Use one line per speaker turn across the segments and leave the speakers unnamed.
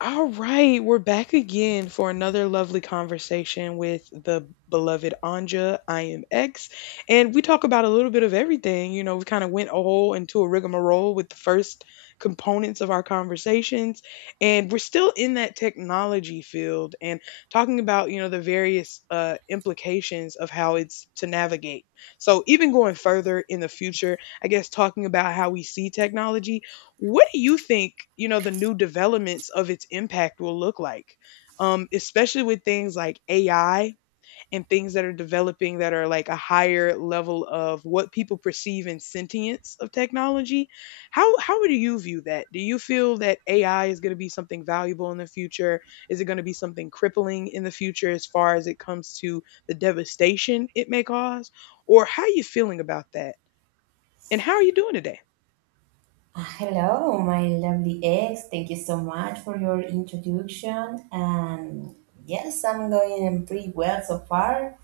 All right, we're back again for another lovely conversation with the beloved Anja. I am X, and we talk about a little bit of everything. You know, we kind of went a whole into a rigmarole with the first components of our conversations, and we're still in that technology field and talking about you know the various implications of how it's to navigate. So even going further in the future, I guess talking about how we see technology what do you think, you know, the new developments of its impact will look like? Especially with things like AI and things that are developing that are like a higher level of what people perceive in sentience of technology. How do you view that? Do you feel that AI is going to be something valuable in the future? Is it going to be something crippling in the future as far as it comes to the devastation it may cause? Or how are you feeling about that? And how are you doing today?
Hello, my lovely ex. Thank you so much for your introduction. And yes, I'm going pretty well so far.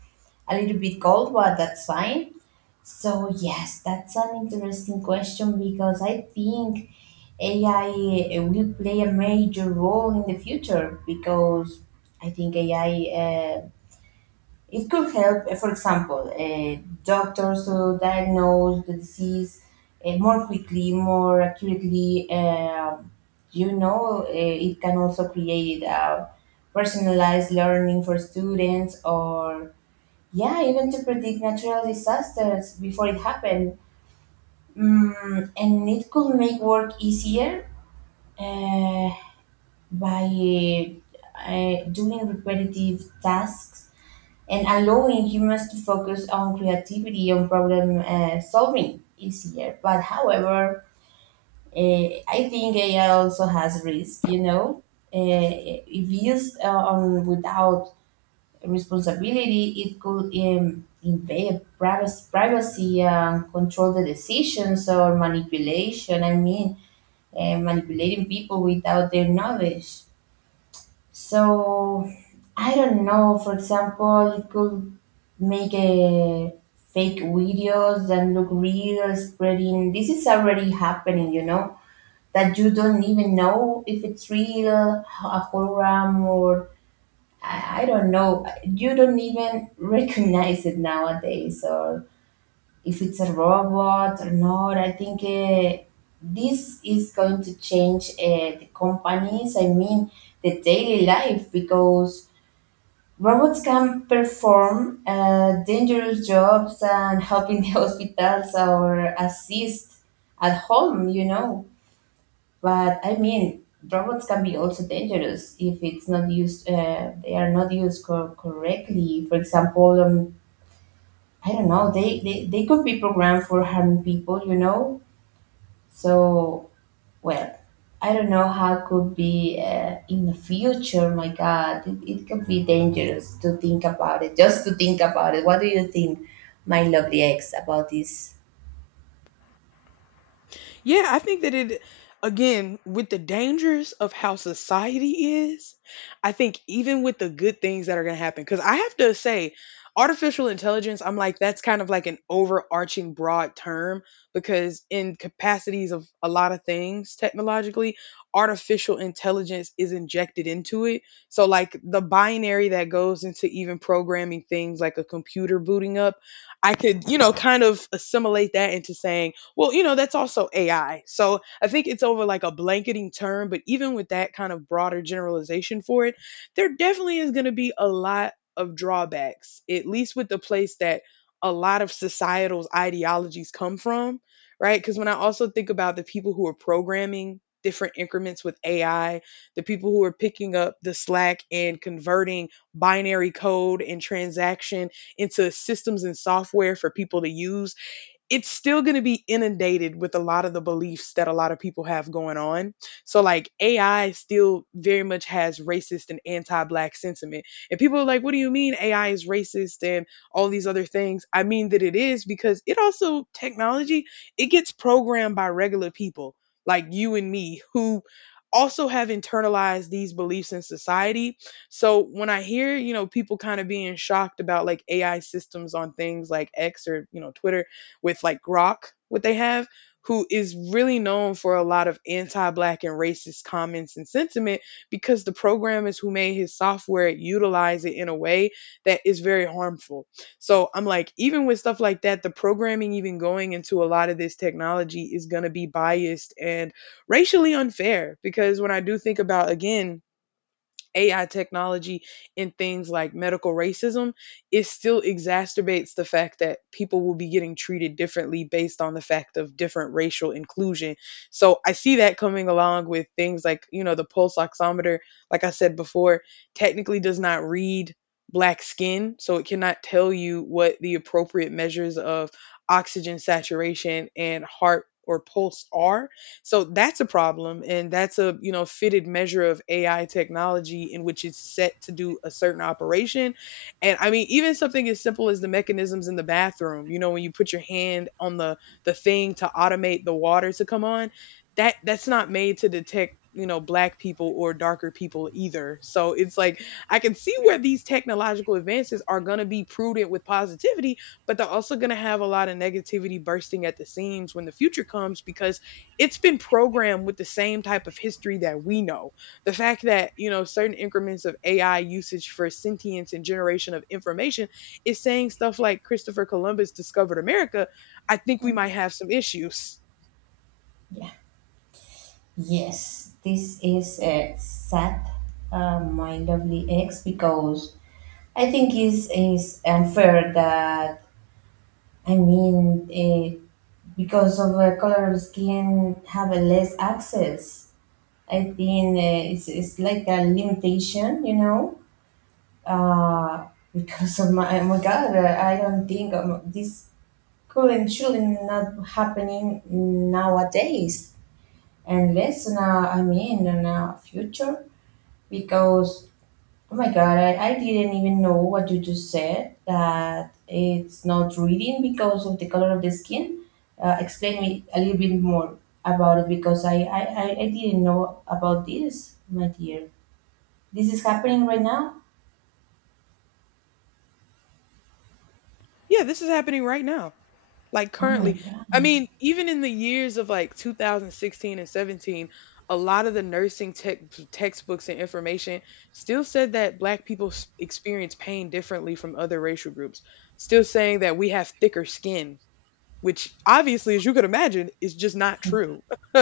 A little bit cold, but that's fine. So, yes, that's an interesting question because I think AI will play a major role in the future because I think AI it could help, for example, doctors to diagnose the disease more quickly, more accurately. It can also create personalized learning for students, or yeah, even to predict natural disasters before it happened. And it could make work easier uh, by doing repetitive tasks and allowing humans to focus on creativity and problem solving easier. But however, I think AI also has risk. You know, if used on without responsibility, it could invade privacy, control the decisions or manipulation. I mean, manipulating people without their knowledge. So I don't know. For example, you could make a fake videos that look real, spreading. This is already happening, you know, that you don't even know if it's real, a hologram, or I don't know. You don't even recognize it nowadays, or if it's a robot or not. I think this is going to change the companies. I mean, the daily life because robots can perform dangerous jobs and help in the hospitals or assist at home, you know. But I mean, robots can be also dangerous if it's not used. They are not used correctly. For example, I don't know. They could be programmed for harming people, you know. So well, I don't know how could be in the future. My God, it could be dangerous to think about it. Just to think about it. What do you think, my lovely ex, about this?
Yeah, I think that it again with the dangers of how society is, I think even with the good things that are going to happen cuz I have to say artificial intelligence I'm like that's kind of like an overarching broad term because in capacities of a lot of things technologically artificial intelligence is injected into it. So like the binary that goes into even programming things like a computer booting up, I could, you know, kind of assimilate that into saying well, you know, that's also AI. So I think it's over like a blanketing term, but even with that kind of broader generalization for it, there definitely is going to be a lot of drawbacks, at least with the place that a lot of societal ideologies come from, right? Because when I also think about the people who are programming different increments with AI, the people who are picking up the slack and converting binary code and transaction into systems and software for people to use it's still going to be inundated with a lot of the beliefs that a lot of people have going on. So, like, AI still very much has racist and anti black sentiment. And people are like, what do you mean AI is racist and all these other things? I mean that it is because it also, technology, it gets programmed by regular people like you and me who also have internalized these beliefs in society. So when I hear, you know, people kind of being shocked about like AI systems on things like X or, you know, Twitter, with like Grok, what they have, who is really known for a lot of anti black and racist comments and sentiment because the programmers who made his software utilize it in a way that is very harmful. So I'm like, even with stuff like that, the programming even going into a lot of this technology is going to be biased and racially unfair because when I do think about, again, AI technology in things like medical racism, it still exacerbates the fact that people will be getting treated differently based on the fact of different racial inclusion. So I see that coming along with things like, you know, the pulse oximeter, like I said before, technically does not read black skin, so it cannot tell you what the appropriate measures of oxygen saturation and heart or pulse are so that's a problem and that's a, you know, fitted measure of AI technology in which it's set to do a certain operation. And I mean, even something as simple as the mechanisms in the bathroom, you know, when you put your hand on the thing to automate the water to come on, that's not made to detect you know black people or darker people either so it's like I can see where these technological advances are going to be prudent with positivity but they're also going to have a lot of negativity bursting at the seams when the future comes because it's been programmed with the same type of history that we know. The fact that, you know, certain increments of AI usage for sentience and generation of information is saying stuff like Christopher Columbus discovered America, I think we might have some issues.
Yeah. Yes, this is sad, my lovely ex, because I think it's unfair that, I mean, because of the color of skin have a less access. I think it's like a limitation, you know? Uh, because of my, oh my God, I don't think this could and shouldn't happening nowadays, and less now. I mean, in our future, because oh my God, I didn't even know what you just said that it's not reading because of the color of the skin. Explain me a little bit more about it because I didn't know about this, my dear. This is happening right now.
Yeah, this is happening right now. Like
Oh my
currently, I mean, even in the years of like 2016 and 17, a lot of the nursing tech textbooks and information still said that experience pain differently from other racial groups, still saying that we have thicker skin, which obviously, as you could imagine, is just not true.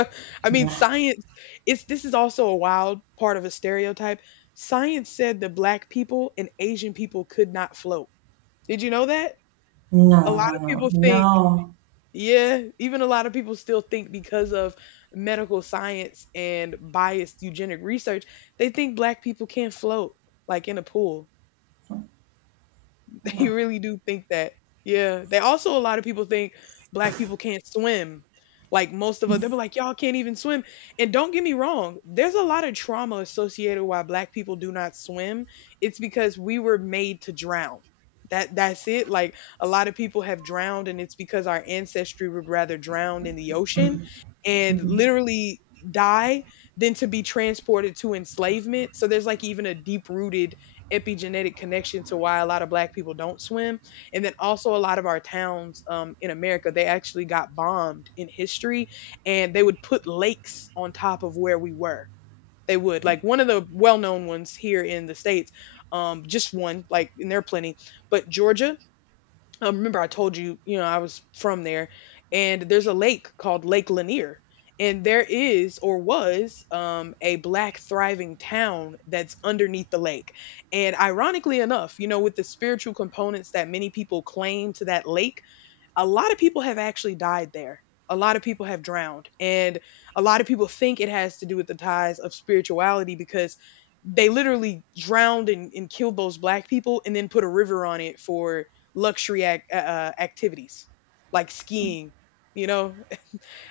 I mean,
God.
science, it's this is also a wild part of a stereotype. Science said that black people and Asian people could not float. Did you know that?
No,
A lot
no,
of
no,
people think
no,
yeah, even a lot of people still think because of medical science and biased eugenic research, they think black people can't float like in a pool. They
no.
really do think that. Yeah. They also a lot of people think black people can't swim. Like most of us, they'll be like, y'all can't even swim. And don't get me wrong, there's a lot of trauma associated why black people do not swim. It's because we were made to drown. That's it. Like a lot of people have drowned, and it's because our ancestry would rather drown in the ocean and
Mhm.
literally die than to be transported to enslavement. So there's like even a deep rooted epigenetic connection to why a lot of black people don't swim and then also a lot of our towns in America they actually got bombed in history and they would put lakes on top of where we were they would like one of the well-known ones here in the states just one like and there are plenty but Georgia, remember I told you, you know, I was from there, and there's a lake called Lake Lanier, and there is or was a black thriving town that's underneath the lake. And ironically enough, you know, with the spiritual components that many people claim to that lake a lot of people have actually died there. A lot of people have drowned. And a lot of people think it has to do with the ties of spirituality because they literally drowned and killed those black people and then put a river on it for activities like skiing, you know,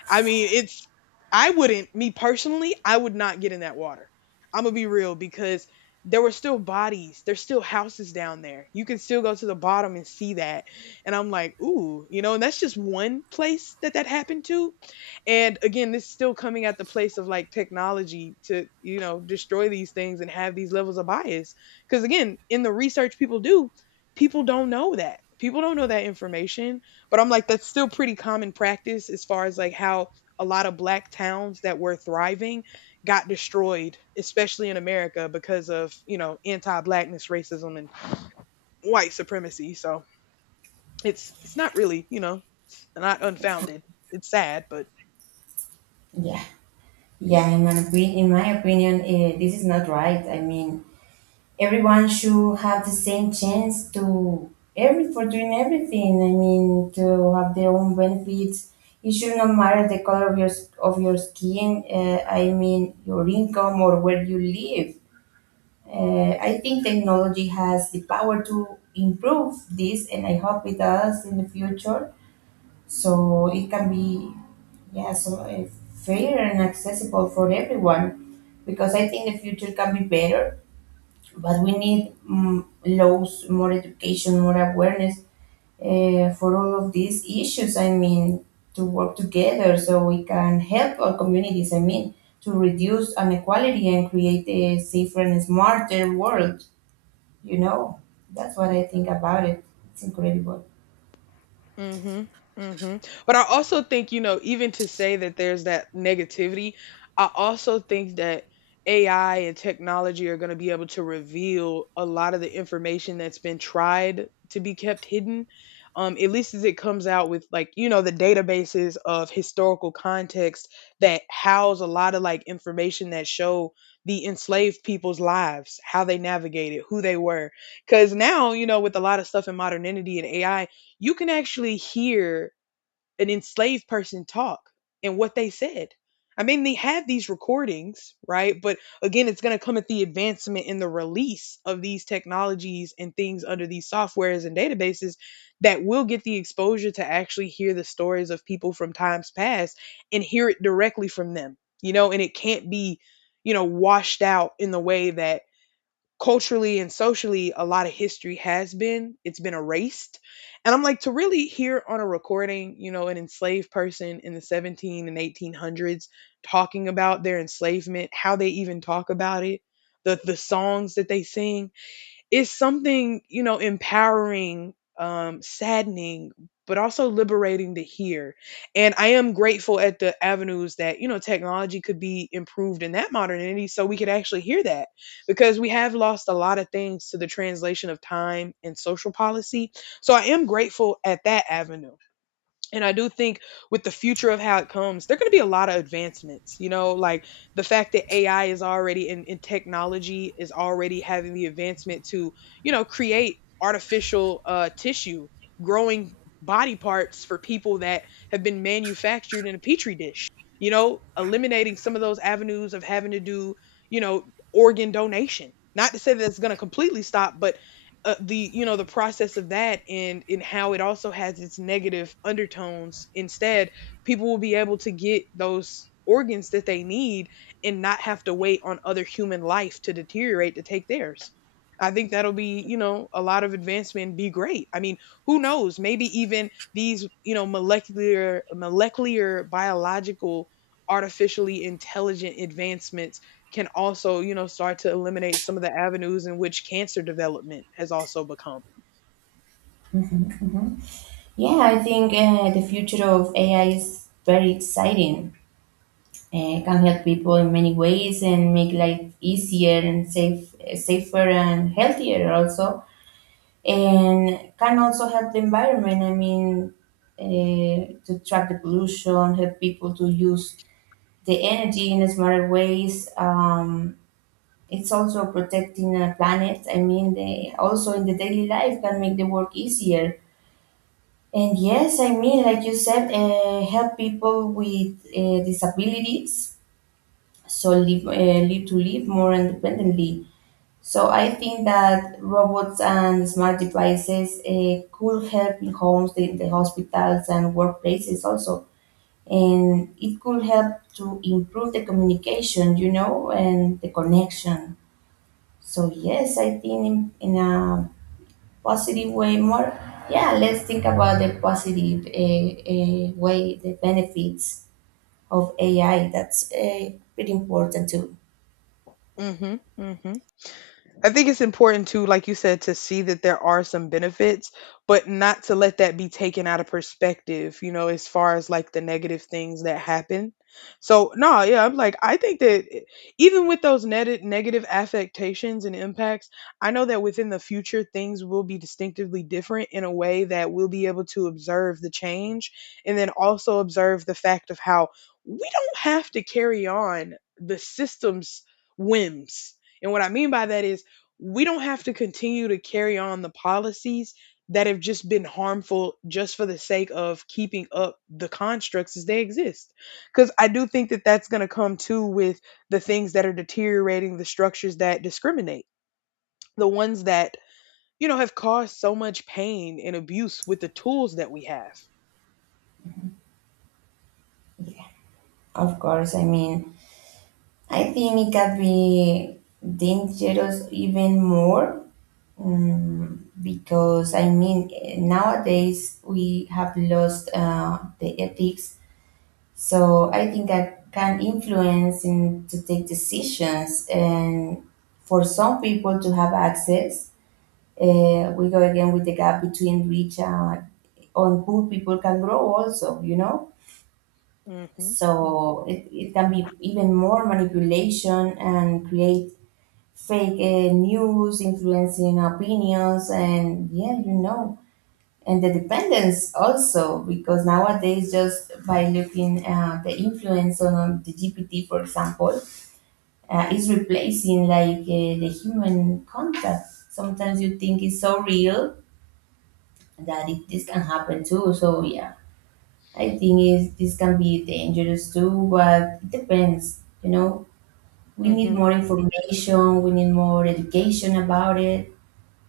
I mean, it's I wouldn't me personally, I would not get in that water. I'm gonna be real because there were still bodies, there's still houses down there. You can still go to the bottom and see that. And I'm like, ooh, you know, and that's just one place that that happened to. And again, this is still coming at the place of like technology to, you know, destroy these things and have these levels of bias. Because again, in the research people do, people don't know that. People don't know that information but I'm like, that's still pretty common practice as far as like how a lot of black towns that were thriving got destroyed, especially in America because of, you know, anti-blackness, racism and white supremacy. So it's not really, you know, not unfounded. It's sad, but
Yeah, yeah. In my opinion, this is not right. I mean, everyone should have the same chance to every for doing everything. I mean, to have their own benefits. It should not matter the color of your of your skin. I mean, your income or where you live. I think technology has the power to improve this, and I hope it does in the future. So it can be, yeah, so fair and accessible for everyone because I think the future can be better, but we need laws, more education, more awareness for all of these issues. I mean, to work together so we can help our communities, I mean, to reduce inequality and create a safer and smarter world, you know. That's what I think about it. It's incredible.
hmm hmm But I also think, you know, even to say that there's that negativity, I also think that AI and technology are going to be able to reveal a lot of the information that's been tried to be kept hidden. At least as it comes out with like, you know, the databases of historical context that house a lot of like information that show the enslaved people's lives, how they navigated, who they were. Cause now, you know, with a lot of stuff in modernity and AI, you can actually hear an enslaved person talk and what they said. I mean, they have these recordings, right? But again, it's going to come at the advancement in the release of these technologies and things under these softwares and databases that will get the exposure to actually hear the stories of people from times past and hear it directly from them, you know, and it can't be, you know, washed out in the way that culturally and socially a lot of history has been it's been erased and I'm like to really hear on a recording you know an enslaved person in the 17 and 1800s talking about their enslavement how they even talk about it the songs that they sing it's something, you know, empowering, saddening, but also liberating to hear. And I am grateful at the avenues that, technology could be improved in that modernity so we could actually hear that, because we have lost a lot of things to the translation of time and social policy. So I am grateful at that avenue. And I do think with the future of how it comes, there are going to be a lot of advancements. You know, like the fact that AI is already in technology is already having the advancement to, you know, create artificial tissue, growing body parts for people that have been manufactured in a petri dish. You know, eliminating some of those avenues of having to do, you know, organ donation. Not to say that it's going to completely stop, but the the process of that, and how it also has its negative undertones. Instead, people will be able to get those organs that they need and not have to wait on other human life to deteriorate to take theirs. I think that'll be, you know, a lot of advancement, be great. I mean, who knows, maybe even these, you know, molecular biological artificially intelligent advancements can also, you know, start to eliminate some of the avenues in which cancer development has also become.
Yeah, I think the future of AI is very exciting. It can help people in many ways and make life easier and safe, safer and healthier also, and can also help the environment. I mean, uh, to track the pollution, help people to use the energy in smarter ways. It's also protecting the planet. I mean, they also in the daily life can make the work easier. And yes, I mean, like you said, help people with disabilities, so live, to live more independently. So I think that robots and smart devices could help in homes, in the hospitals and workplaces also. And it could help to improve the communication, you know, and the connection. So yes, I think in a positive way more, yeah, let's think about the positive way, the benefits of AI. That's pretty important too.
Mm-hmm. Mm-hmm. I think it's important to, like you said, to see that there are some benefits, but not to let that be taken out of perspective, you know, as far as like the negative things that happen. So, no, yeah, I'm like, I think that even with those negative affectations and impacts, I know that within the future, things will be distinctively different in a way that we'll be able to observe the change, and then also observe the fact of how we don't have to carry on the system's whims. And what I mean by that is we don't have to continue to carry on the policies that have just been harmful just for the sake of keeping up the constructs as they exist. Because I do think that that's going to come too, with the things that are deteriorating the structures that discriminate, the ones that, you know, have caused so much pain and abuse with the tools that we have.
Yeah, of course. I mean, I think it can be dangerous even more, because I mean, nowadays we have lost the ethics. So I think that can influence in to take decisions and for some people to have access. We go again with the gap between rich and on poor people can grow also, you know?
Mhm. Mm,
So it can be even more manipulation and create fake news, influencing opinions, and yeah, you know. And the dependence also, because nowadays, just by looking at the influence on the GPT, for example, is replacing like the human contact. Sometimes you think it's so real, that this can happen too. So yeah, I think is this can be dangerous too, but it depends. You know, we need
mhm.
more information. We need more education about it.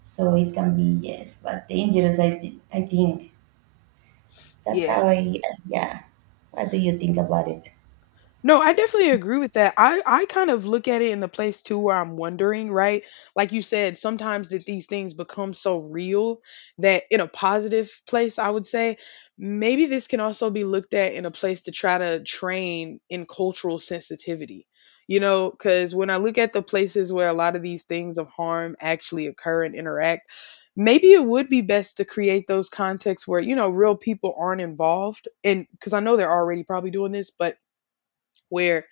So it can be yes, but dangerous. I think that's
Yeah.
how I, yeah. What do you think about it?
No, I definitely agree with that. I kind of look at it in the place too where I'm wondering, right? Like you said, sometimes that these things become so real that in a positive place, I would say, maybe this can also be looked at in a place to try to train in cultural sensitivity. You know, because when I look at the places where a lot of these things of harm actually occur and interact, maybe it would be best to create those contexts where, you know, real people aren't involved. And because I know they're already probably doing this, but where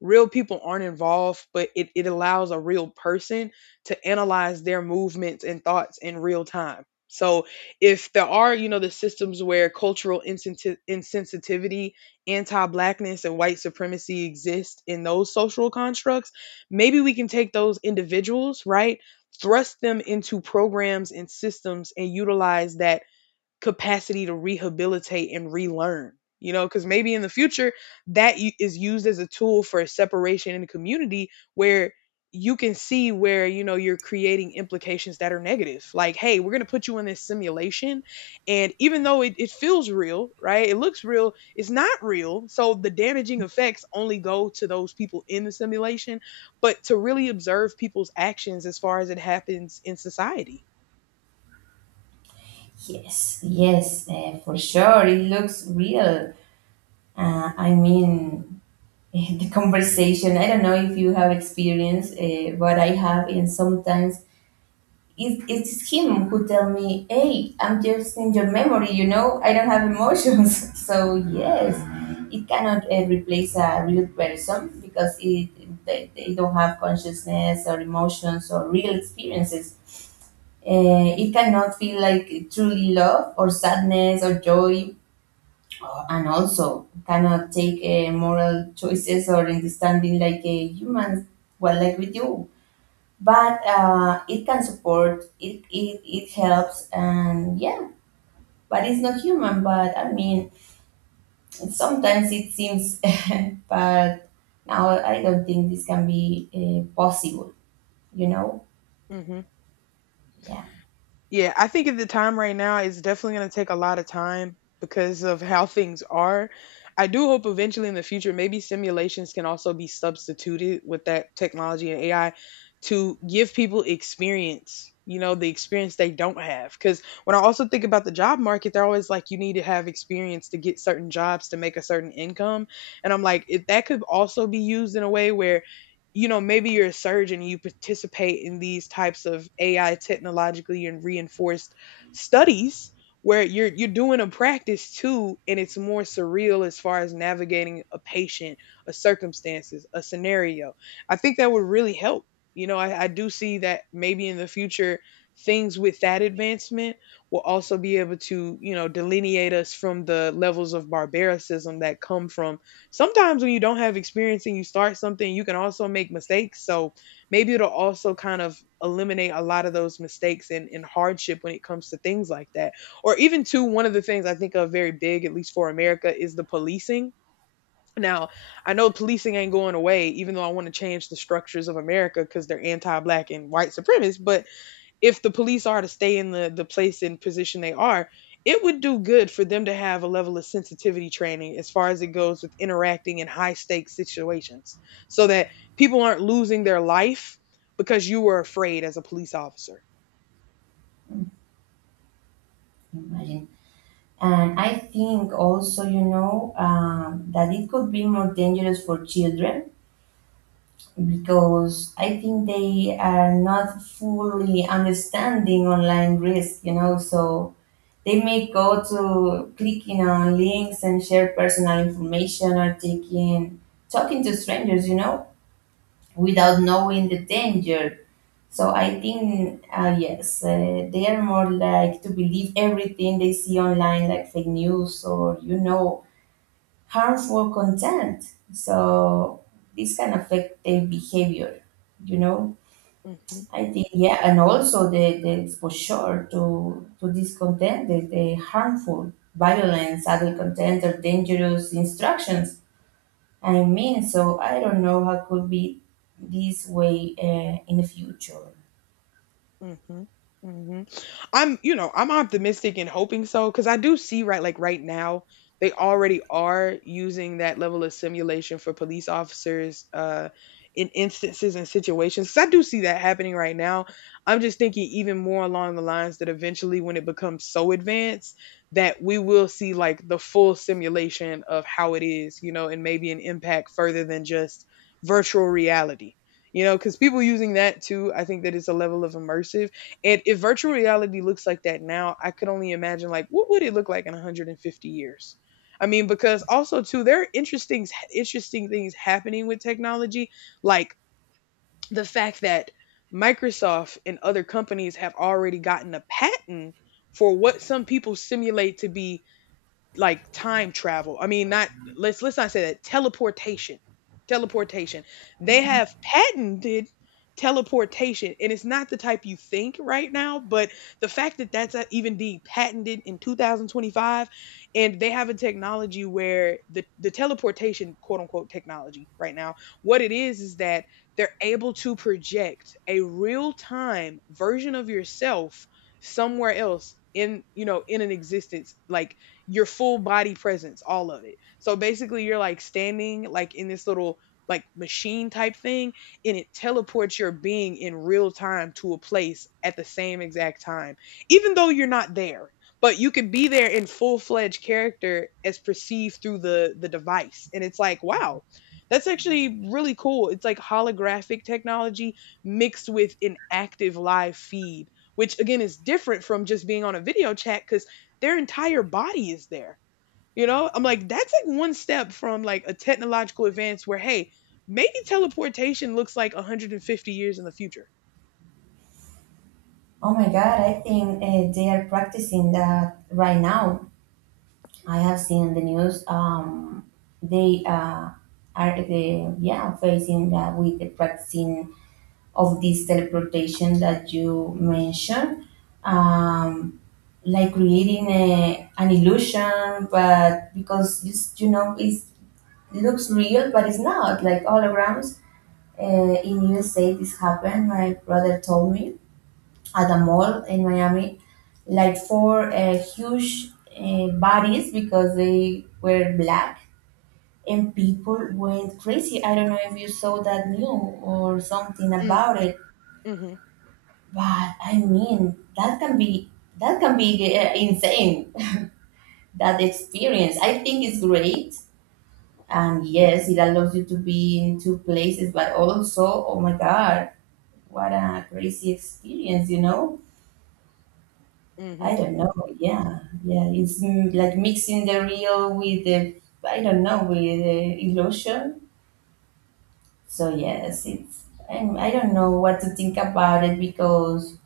real people aren't involved, but it allows a real person to analyze their movements and thoughts in real time. So if there are, you know, the systems where insensitivity, anti-blackness, and white supremacy exist in those social constructs, maybe we can take those individuals, right, thrust them into programs and systems and utilize that capacity to rehabilitate and relearn. You know, because maybe in the future that is used as a tool for separation in the community where you can see where, you know, you're creating implications that are negative, like, hey, we're going to put you in this simulation, and even though it feels real, right, it looks real, it's not real, so the damaging effects only go to those people in the simulation, but to really observe people's actions as far as it happens in society.
Yes, yes, for sure. It looks real. I mean, the conversation. I don't know if you have experience, but I have, and sometimes it's him who tell me, "Hey, I'm just in your memory. You know, I don't have emotions." So yes, it cannot replace a real person because it they don't have consciousness or emotions or real experiences. It cannot feel like truly love or sadness or joy, and also cannot take moral choices or understanding like a human. Well, like we do, but it can support it helps, and yeah, but it's not human. But I mean, sometimes it seems, but now I don't think this can be possible, you know.
Hmm.
Yeah.
Yeah, I think at the time right now, it's definitely going to take a lot of time because of how things are. I do hope eventually in the future, maybe simulations can also be substituted with that technology and AI to give people experience, you know, the experience they don't have. Because when I also think about the job market, they're always like, you need to have experience to get certain jobs to make a certain income. And I'm like, if that could also be used in a way where, you know, maybe you're a surgeon, you participate in these types of AI technologically and reinforced studies where you're doing a practice too, and it's more surreal as far as navigating a patient, a circumstances, a scenario. I think that would really help. You know, I do see that maybe in the future things with that advancement will also be able to, you know, delineate us from the levels of barbaricism that come from sometimes when you don't have experience and you start something, you can also make mistakes. So maybe it'll also kind of eliminate a lot of those mistakes and hardship when it comes to things like that. Or even too, one of the things I think of very big, at least for America, is the policing. Now, I know policing ain't going away, even though I want to change the structures of America because they're anti black and white supremacist, but if the police are to stay in the place and position they are, it would do good for them to have a level of sensitivity training as far as it goes with interacting in high stakes situations, so that people aren't losing their life because you were afraid as a police officer.
Imagine. And I think also, you know, that it could be more dangerous for children because I think they are not fully understanding online risk, you know. So they may go to clicking on links and share personal information or taking talking to strangers, you know, without knowing the danger. So I think, yes, they are more like to believe everything they see online, like fake news or you know harmful content. So this can affect their behavior, you know.
Mhm.
I think yeah, and also the exposure to this content, the harmful, violence, adult content, or dangerous instructions. I mean, so I don't know how could be this way in the future.
Mhm, mhm. I'm, you know, I'm optimistic and hoping so, because I do see, right, like right now they already are using that level of simulation for police officers in instances and situations. 'Cause I do see that happening right now. I'm just thinking even more along the lines that eventually when it becomes so advanced that we will see like the full simulation of how it is, you know, and maybe an impact further than just virtual reality. You know, because people using that too, I think that it's a level of immersive, and if virtual reality looks like that now, I could only imagine like what would it look like in 150 years. I mean, because also too there are interesting things happening with technology, like the fact that Microsoft and other companies have already gotten a patent for what some people simulate to be like time travel. I mean, not, let's not say that, teleportation. Teleportation. They have patented teleportation, and it's not the type you think right now. But the fact that that's even being patented in 2025, and they have a technology where the teleportation, quote unquote, technology right now, what it is that they're able to project a real time version of yourself somewhere else, in, you know, in an existence, like your full body presence, all of it. So basically, you're like standing like in this little like machine type thing, and it teleports your being in real time to a place at the same exact time, even though you're not there. But you can be there in full fledged character as perceived through the device, and it's like, wow. That's actually really cool. It's like holographic technology mixed with an active live feed, which again is different from just being on a video chat because their entire body is there. You know, I'm like, that's like one step from like a technological advance where, hey, maybe teleportation looks like 150 years in the future.
Oh my God, I think they are practicing that right now. I have seen the news. They Are the, yeah, facing that with the practicing of this teleportation that you mentioned, um, like creating a, an illusion, but because you, you know it's, it looks real, but it's not like holograms. In USA, this happened. My brother told me at a mall in Miami, like four huge bodies because they were black, and people went crazy. I don't know if you saw that news or something
Mm,
about it.
hmm.
But I mean, that can be, that can be insane. That experience, I think, is great. And yes, it allows you to be in two places, but also, oh my God, what a crazy experience, you know?
mm
I don't
hmm
know. Yeah, yeah, it's like mixing the real with the, I don't know, with the illusion. So yes, it's, I'm, I don't know what to think about it because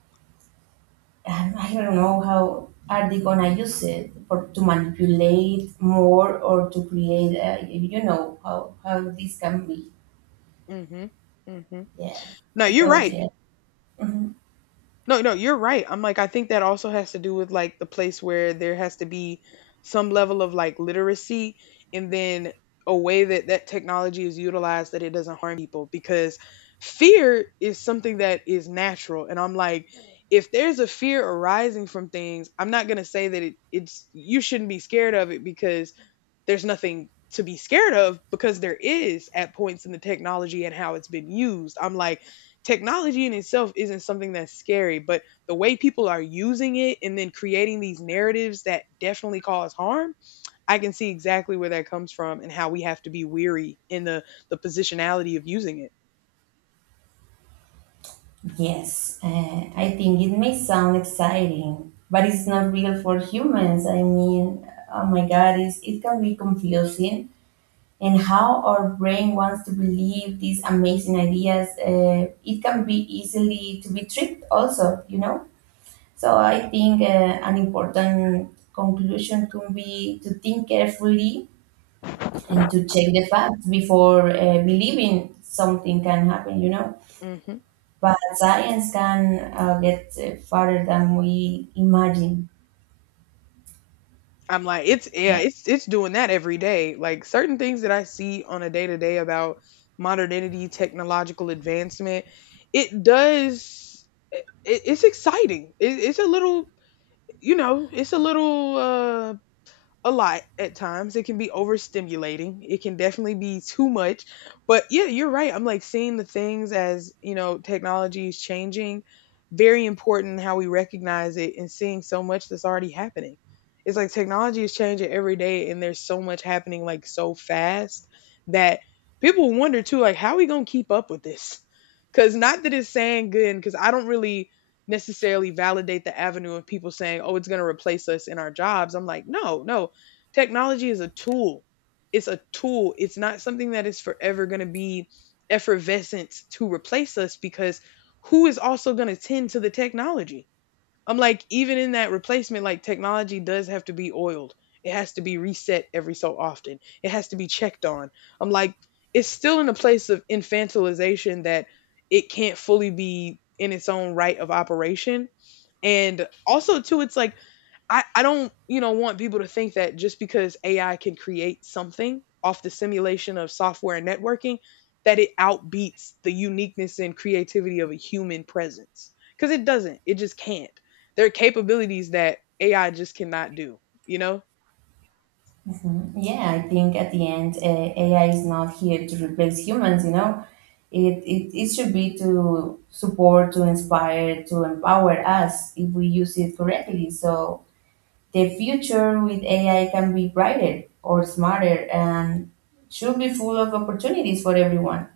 I don't know how are they gonna use it or to manipulate more or to create. You know how this can be.
mm hmm mm hmm
Yeah,
Now you're
because
right.
yeah. Mhm.
No, no, you're right. I'm like, I think that also has to do with like the place where there has to be some level of like literacy, and then a way that that technology is utilized that it doesn't harm people, because fear is something that is natural. And I'm like, if there's a fear arising from things, I'm not going to say that you shouldn't be scared of it, because there's nothing to be scared of, because there is at points in the technology and how it's been used. I'm like, technology in itself isn't something that's scary, but the way people are using it and then creating these narratives that definitely cause harm, I can see exactly where that comes from and how we have to be weary in the positionality of using it.
Yes, I think it may sound exciting, but it's not real for humans. I mean, oh my God, it can be confusing. And how our brain wants to believe these amazing ideas, it can be easily to be tricked. Also, you know. So I think an important conclusion could be to think carefully and to check the facts before believing something can happen, you know.
Mm-hmm.
But science can get farther than we imagine.
I'm like, it's, yeah,
But
it's doing that every day. Like certain things that I see on a day to day about modernity, technological advancement, it does. It's exciting. It's a little, you know, it's a little a lot at times. It can be overstimulating. It can definitely be too much. But yeah, you're right. I'm like, seeing the things as, you know, technology is changing. Very important how we recognize it, and seeing so much that's already happening. It's like technology is changing every day, and there's so much happening like so fast that people wonder too, like, how are we gonna keep up with this? Cause not that it's saying good, because I don't really necessarily validate the avenue of people saying, oh, it's going to replace us in our jobs. I'm like, no, no. Technology is a tool. It's a tool. It's not something that is forever going to be effervescent to replace us, because who is also going to tend to the technology? I'm like, even in that replacement, like technology does have to be oiled. It has to be reset every so often. It has to be checked on. I'm like, it's still in a place of infantilization that it can't fully be in its own right of operation. And also, too, it's like, I don't, you know, want people to think that just because AI can create something off the simulation of software and networking, that it outbeats the uniqueness and creativity of a human presence. Because it doesn't. It just can't. There are capabilities that AI just cannot do, you know?
mhm, yeah, I think at the end, AI is not here to replace humans, you know. It should be to support, to inspire, to empower us if we use it correctly. So the future with AI can be brighter or smarter and should be full of opportunities for everyone.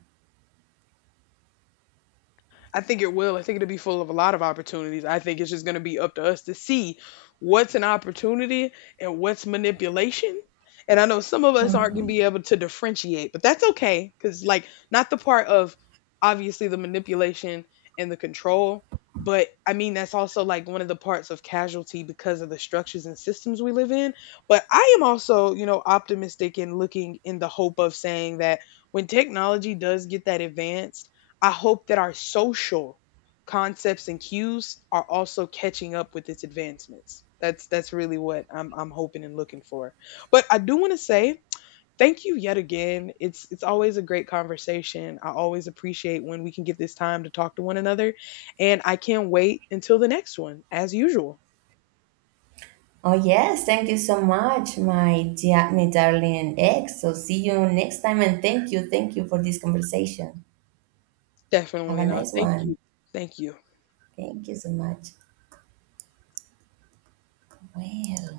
I think it will. I think it'll be full of a lot of opportunities. I think it's just going to be up to us to see what's an opportunity and what's manipulation. And I know some of us aren't going to
Mhm.
be able to differentiate, but that's okay, cuz like not the part of obviously the manipulation and the control, but I mean that's also like one of the parts of casualty because of the structures and systems we live in. But I am also, you know, optimistic and looking in the hope of saying that when technology does get that advanced, I hope that our social concepts and cues are also catching up with its advancements. That's really what I'm hoping and looking for. But I do want to say thank you yet again. It's always a great conversation. I always appreciate when we can get this time to talk to one another, and I can't wait until the next one as usual.
Oh, yes. Thank you so much, my, my darling ex. So, see you next time. And thank you. Thank you for this conversation. Have a
Definitely no.
nice
Thank
one.
you. Thank you.
Thank you so much. Well.